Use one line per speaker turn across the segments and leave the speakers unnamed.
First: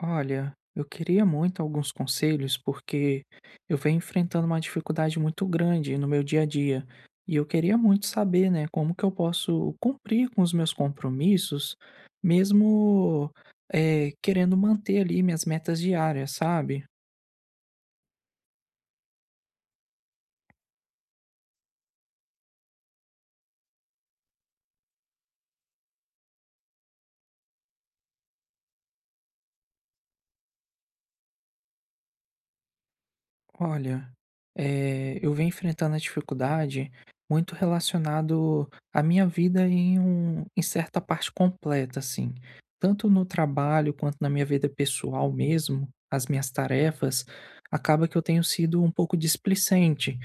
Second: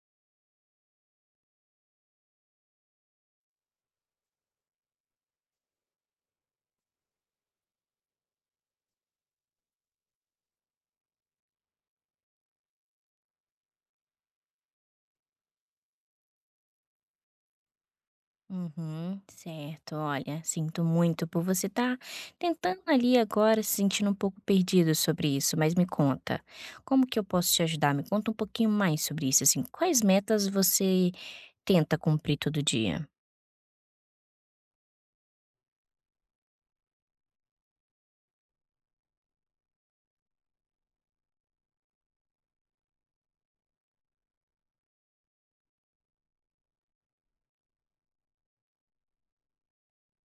Olha, eu queria muito alguns conselhos porque eu venho enfrentando uma dificuldade muito grande no meu dia a dia e eu queria muito saber, né, como que eu posso cumprir com os meus compromissos, mesmo querendo manter ali minhas metas diárias, sabe?
Uhum, certo. Olha, sinto muito por você estar tentando ali agora, se sentindo um pouco perdido sobre isso, mas me conta, como que eu posso te ajudar? Me conta um pouquinho mais sobre isso, assim, quais metas você tenta cumprir todo dia?
Olha, eu venho enfrentando a dificuldade muito relacionado à minha vida em certa parte completa, assim. Tanto no trabalho quanto na minha vida pessoal mesmo, as minhas tarefas, acaba que eu tenho sido um pouco displicente.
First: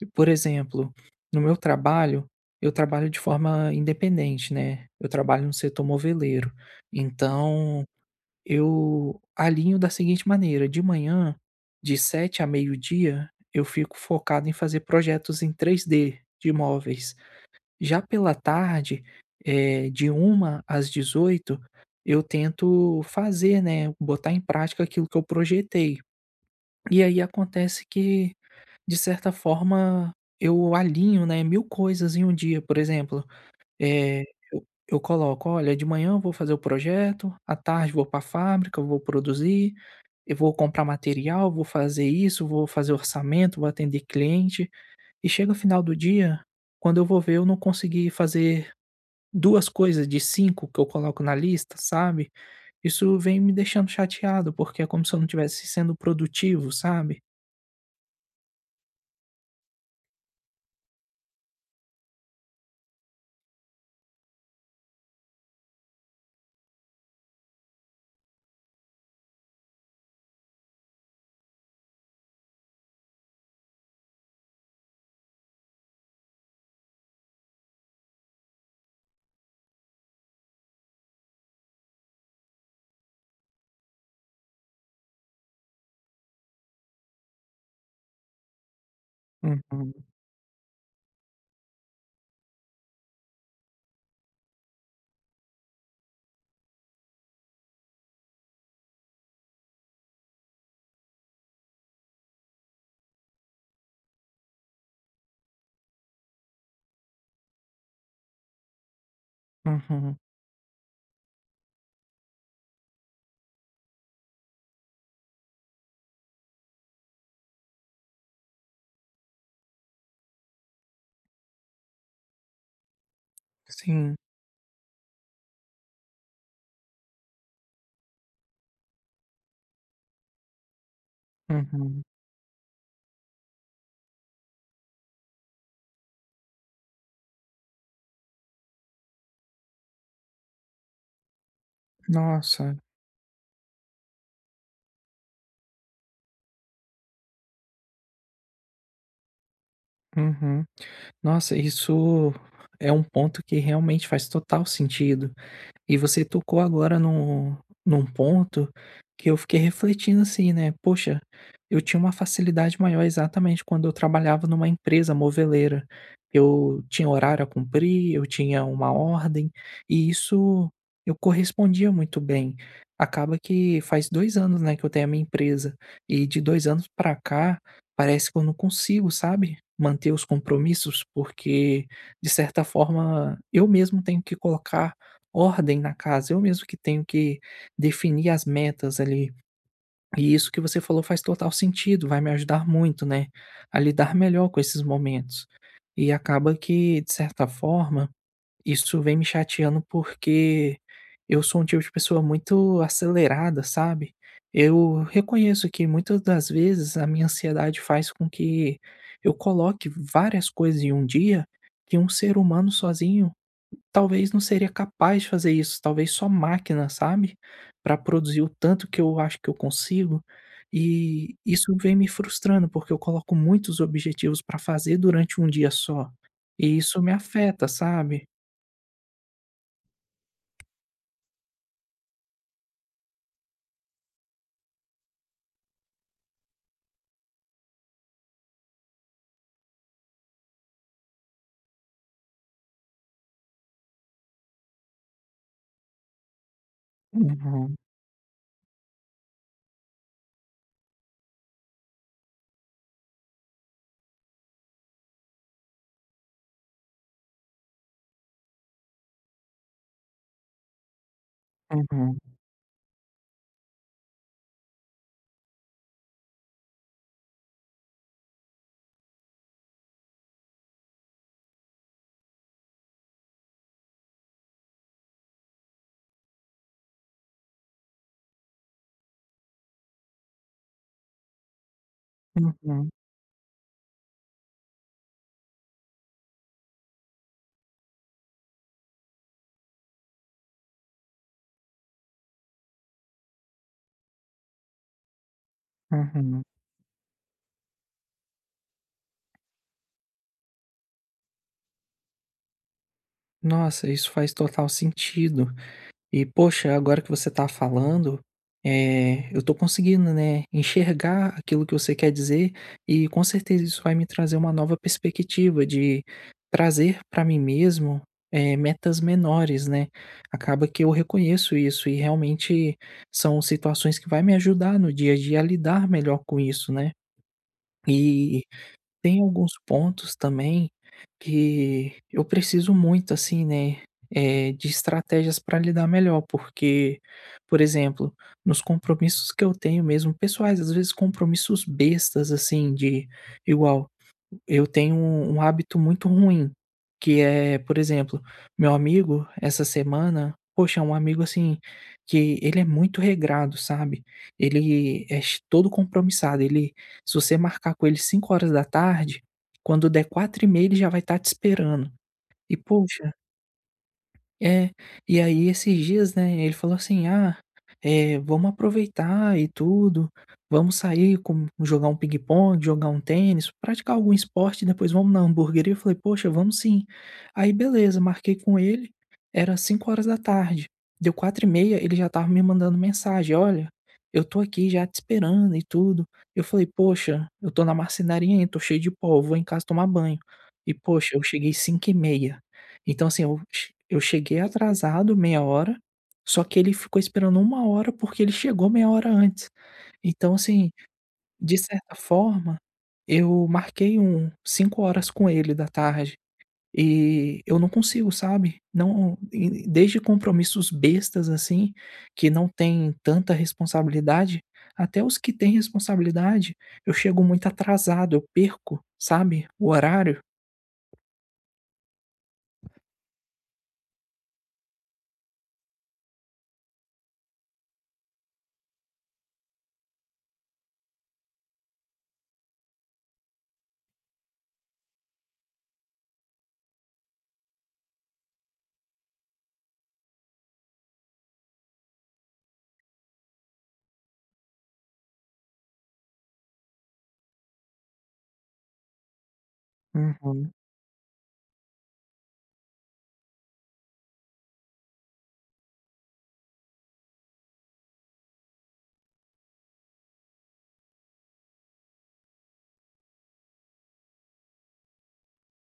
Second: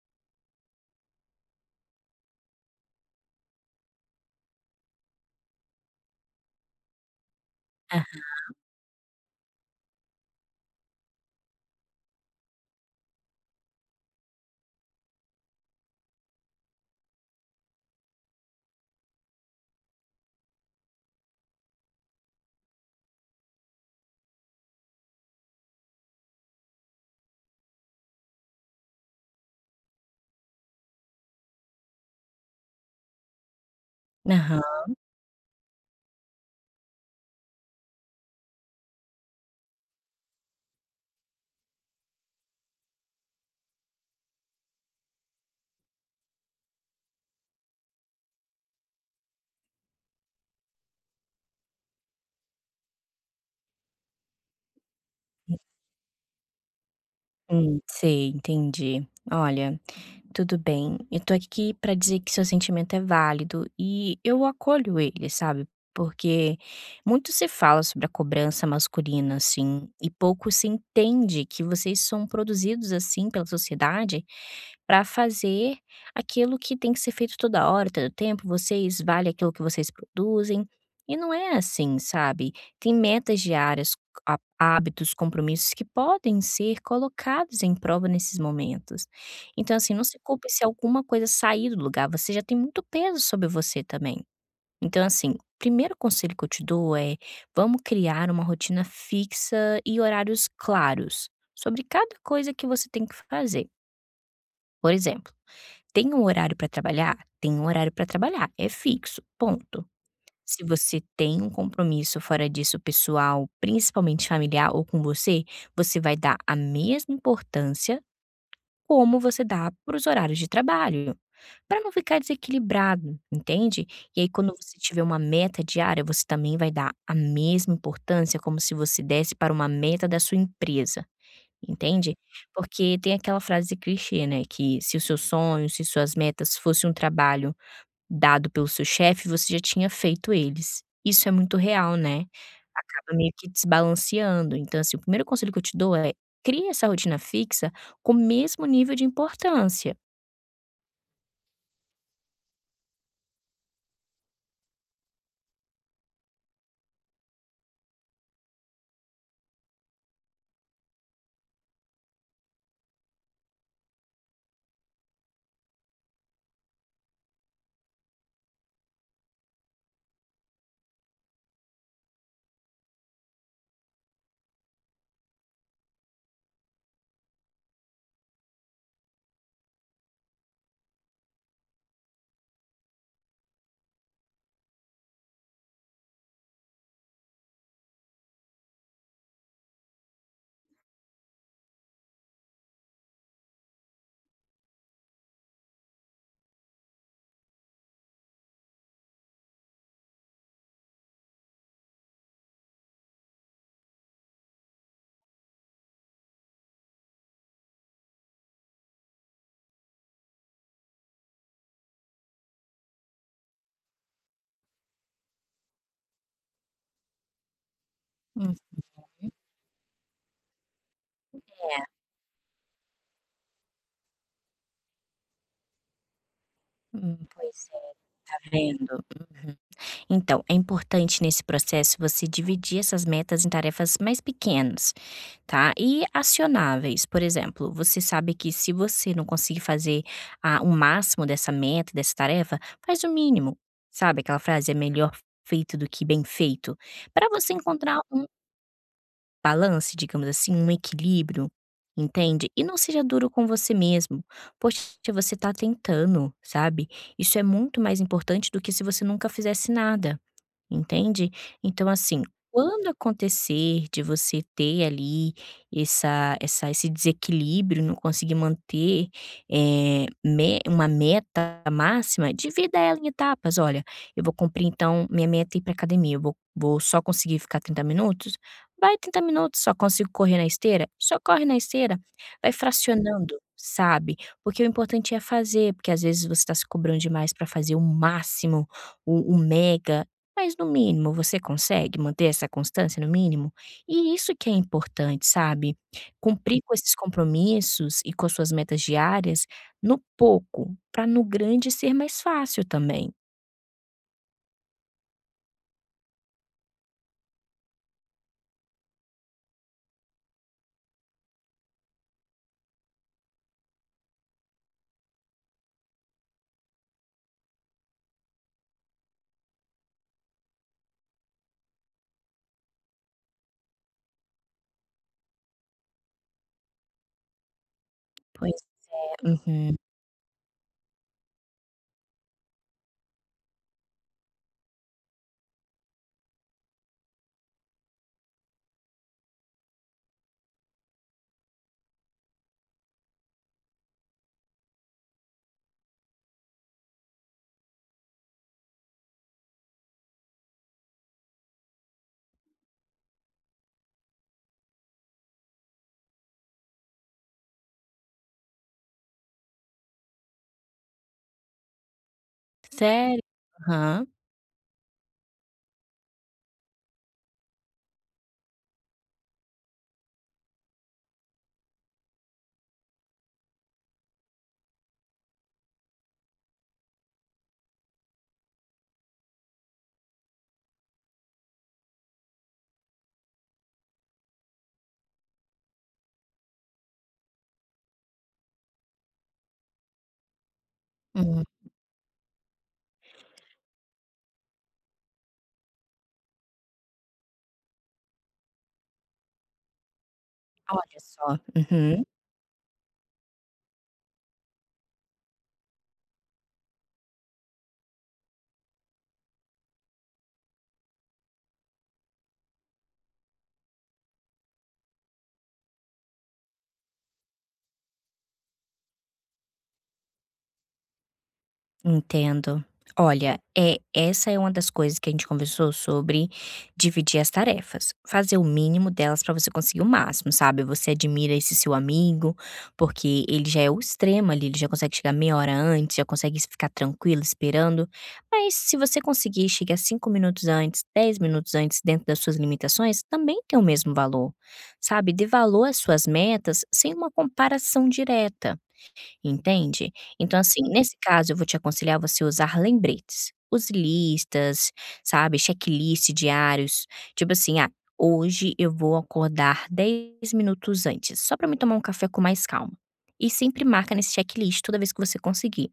E, por exemplo, no meu trabalho, eu trabalho de forma independente, né? Eu trabalho no setor moveleiro. Então,
Aham,
eu alinho da seguinte maneira: de manhã, de 7 a meio-dia, eu fico focado em fazer projetos em 3D de móveis. Já pela tarde, de uma às 18, eu tento fazer, né, botar em prática aquilo que eu projetei. E aí acontece que, de certa forma, eu alinho, né, 1000 coisas em um dia. Por exemplo, eh,
Aham,
eu coloco: "Olha, de manhã eu vou fazer o projeto, à tarde vou para a fábrica, eu vou produzir". Eu vou comprar material, vou fazer isso, vou fazer orçamento, vou atender cliente. E chega o final do dia, quando eu vou ver, eu não consegui fazer 2 coisas de 5 que eu coloco na lista, sabe. Isso vem me deixando chateado, porque é como se eu não estivesse sendo produtivo, sabe.
sei, entendi. Olha, tudo bem, eu tô aqui pra dizer que seu sentimento é válido e eu acolho ele, sabe? Porque muito se fala sobre a cobrança masculina, assim, e pouco se entende que vocês são produzidos assim pela sociedade pra fazer aquilo que tem que ser feito toda hora, todo tempo, vocês valem aquilo que vocês produzem. E não é assim, sabe? Tem metas diárias, hábitos, compromissos que podem ser colocados em prova nesses momentos. Então, assim,
Uhum,
não se culpe se alguma coisa sair do lugar, você já tem muito peso sobre você também. Então, assim, o primeiro conselho que eu te dou é: vamos criar uma rotina fixa e horários claros sobre cada coisa que você tem que fazer. Por exemplo, tem um horário para trabalhar? Tem um horário para trabalhar, é fixo, ponto.
uhum.
Se você tem um compromisso fora disso, pessoal, principalmente familiar ou com você, você vai dar a mesma importância como você dá para os horários de trabalho. Para não ficar desequilibrado, entende?
Sim,
E aí quando você tiver uma meta diária, você também vai dar a mesma importância como se você desse para uma meta da sua empresa,
uhum.
entende? Porque tem aquela frase clichê, né, que se os seus sonhos, se suas metas fosse um trabalho dado pelo seu chefe, você já tinha feito eles. Isso é muito real, né?
Nossa,
Acaba meio que desbalanceando. Então, assim, o primeiro conselho que eu te dou é: crie essa rotina fixa com o mesmo nível de importância.
uhum. Nossa, isso é um ponto que realmente faz total sentido. E você tocou agora num ponto que eu fiquei refletindo assim, né, poxa, eu tinha uma facilidade maior exatamente quando eu trabalhava numa empresa moveleira. Eu tinha horário a cumprir, eu tinha uma ordem, e isso eu correspondia muito bem. Acaba que faz 2 anos, né, que eu tenho a minha empresa, e de 2 anos pra cá, parece que eu não consigo, sabe, manter os compromissos, porque de certa forma eu mesmo tenho que colocar ordem na casa, eu mesmo que tenho que definir as metas ali. E isso que você falou faz total sentido, vai me ajudar muito, né, a lidar melhor com esses momentos. E acaba que, de certa forma, isso vem me chateando porque eu sou um tipo de pessoa muito acelerada, sabe? Eu reconheço que muitas das vezes a minha ansiedade faz com que eu coloque várias coisas em um dia que um ser humano sozinho talvez não seria capaz de fazer isso, talvez só máquina, sabe, para produzir o
Hum,
tanto que eu acho que eu consigo, e isso vem me frustrando, porque eu coloco muitos objetivos para fazer durante um dia só, e isso me afeta,
pois é.
sabe.
Tá vendo? Uhum. Então, é importante nesse processo você dividir essas metas em tarefas mais pequenas, tá? E acionáveis. Por exemplo, você sabe que se você não conseguir fazer ah, o máximo dessa meta, dessa tarefa, faz o mínimo. Sabe aquela frase, é melhor feito do que bem feito? Para você
Uhum,
encontrar um balance, digamos assim, um equilíbrio. Entende? E não seja duro com você mesmo. Poxa, você tá tentando, sabe? Isso é muito mais importante do que se você nunca fizesse nada. Entende? Então,
uhum,
assim, quando acontecer de você ter ali essa essa esse desequilíbrio, não conseguir manter, eh, me uma meta máxima, divida ela em etapas. "Olha, eu vou cumprir então minha meta é ir para academia, eu vou só conseguir ficar 30 minutos? Vai 30 minutos. Só consigo correr na esteira? Só corre na esteira". Vai
uhum,
fracionando, sabe? Porque o importante é fazer, porque às vezes você está se cobrando demais para fazer o máximo, o mega. Mas no mínimo, você consegue manter essa constância no mínimo? E isso que é importante, sabe?
uhum.
Cumprir com esses compromissos e com as suas metas diárias no pouco, para no grande ser mais fácil também.
Nossa, isso faz total sentido. E poxa, agora que você tá falando, eu tô conseguindo, né, enxergar aquilo que você quer dizer e com certeza isso vai me trazer uma nova perspectiva de trazer para mim mesmo, metas menores, né. Acaba que eu reconheço isso e realmente são situações que vai me ajudar no dia a dia a lidar melhor com isso, né. E
Pois
tem
é.
alguns
Uhum.
pontos também que eu preciso muito, assim, né, de estratégias para lidar melhor, porque, por exemplo, nos compromissos que eu tenho mesmo pessoais, às vezes compromissos bestas, assim, de igual eu tenho um hábito muito ruim, que é, por exemplo, meu amigo essa semana, poxa, é um amigo assim, que ele é muito regrado, sabe. Ele é ch todo compromissado, ele se você marcar com ele 5 horas da tarde, quando der quatro e 30 ele já vai estar te esperando. E poxa
Sério? Aham.
é, e aí esses dias, né, ele falou assim: "Ah, vamos aproveitar e tudo, vamos sair, com jogar um ping-pong, jogar um tênis, praticar algum esporte, depois vamos na hamburgueria". Eu falei: "Poxa, vamos sim". Aí beleza, marquei com ele, era 5 horas da tarde, deu 4h30, ele já estava me mandando mensagem: "Olha, eu tô aqui já te esperando e tudo". Eu falei: "Poxa, eu tô na marcenaria ainda, tô cheio de pó, vou em casa tomar banho". E poxa, eu
Hum,
cheguei 5h30. Então, assim, eu cheguei atrasado meia hora, só que ele ficou esperando uma hora, porque ele chegou meia hora antes. Então, assim,
olha só.
de certa
Uhum.
forma, eu marquei 5 horas com ele da tarde, e eu não consigo, sabe, não e desde compromissos bestas, assim, que não tem tanta responsabilidade, até os que têm responsabilidade, eu chego muito atrasado, eu perco, sabe, o horário.
Entendo. Olha, é, essa é uma das coisas que a gente conversou sobre dividir as tarefas, fazer o mínimo delas para você conseguir o máximo, sabe? Você admira esse seu amigo, porque ele já é o extremo ali, ele já consegue chegar meia hora antes, já consegue ficar tranquilo esperando. Mas se você conseguir chegar 5 minutos antes, 10 minutos antes, dentro das suas limitações, também tem o mesmo valor, sabe? Dê valor às suas metas sem uma comparação direta, entende? Então,
Uhum,
assim, nesse caso eu vou te aconselhar você usar lembretes. Use listas, sabe, checklist diários, tipo assim: "Ah, hoje eu vou acordar 10 minutos antes, só para me tomar um café com mais calma". E sempre marca nesse checklist toda vez que você conseguir.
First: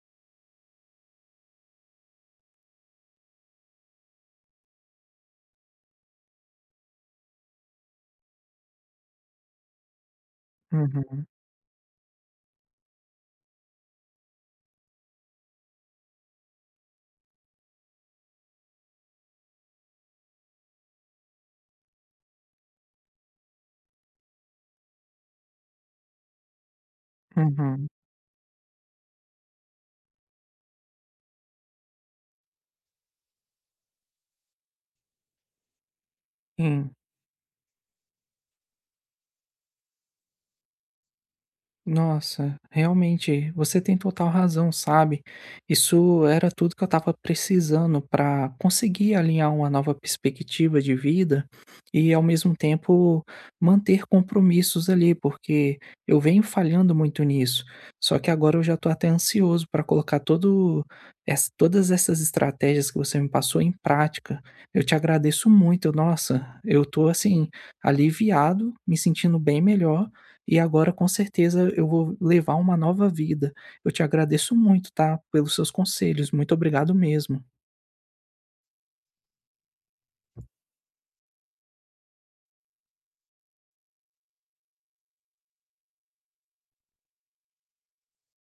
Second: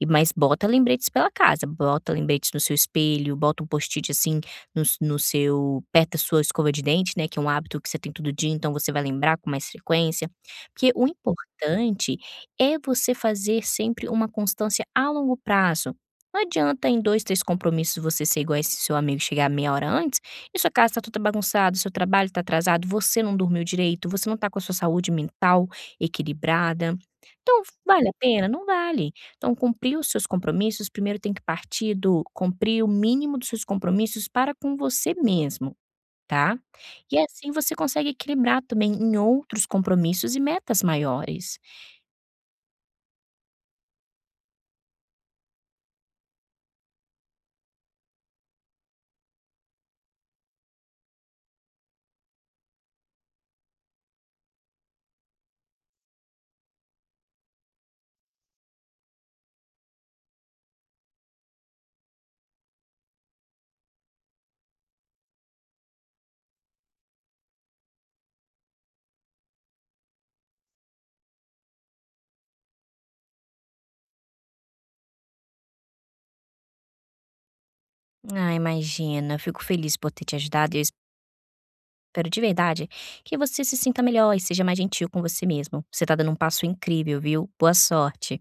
E mas bota lembretes pela casa, bota lembretes no seu espelho, bota um post-it, assim, no seu perto da sua escova de dente, né, que é um hábito que você tem todo dia, então você vai lembrar com mais frequência. Porque o
uhum,
importante é você fazer sempre uma constância a longo prazo. Não adianta em 2 3 compromissos você ser igual a esse seu amigo, chegar meia hora antes e sua casa está toda bagunçada, seu trabalho está atrasado, você não dormiu direito, você não está com a sua saúde mental equilibrada. Então,
uhum,
vale a pena? Não vale. Então, cumprir os seus compromissos, primeiro tem que partir do cumprir o mínimo dos seus compromissos para com você mesmo, tá?
sim.
E assim você consegue equilibrar também em outros compromissos e metas maiores.
Nossa, realmente, você tem total razão, sabe? Isso era tudo que eu estava precisando para conseguir alinhar uma nova perspectiva de vida e, ao mesmo tempo, manter compromissos ali, porque eu venho falhando muito nisso. Só que agora eu já estou até ansioso para colocar todas essas estratégias que você me passou em prática. Eu te agradeço muito, nossa, eu estou assim, aliviado, me sentindo bem melhor e agora com certeza eu vou levar uma nova vida. Eu te agradeço muito, tá, pelos seus conselhos. Muito obrigado mesmo.
Ah, imagina. Eu fico feliz por ter te ajudado e eu espero de verdade que você se sinta melhor e seja mais gentil com você mesmo. Você tá dando um passo incrível, viu? Boa sorte.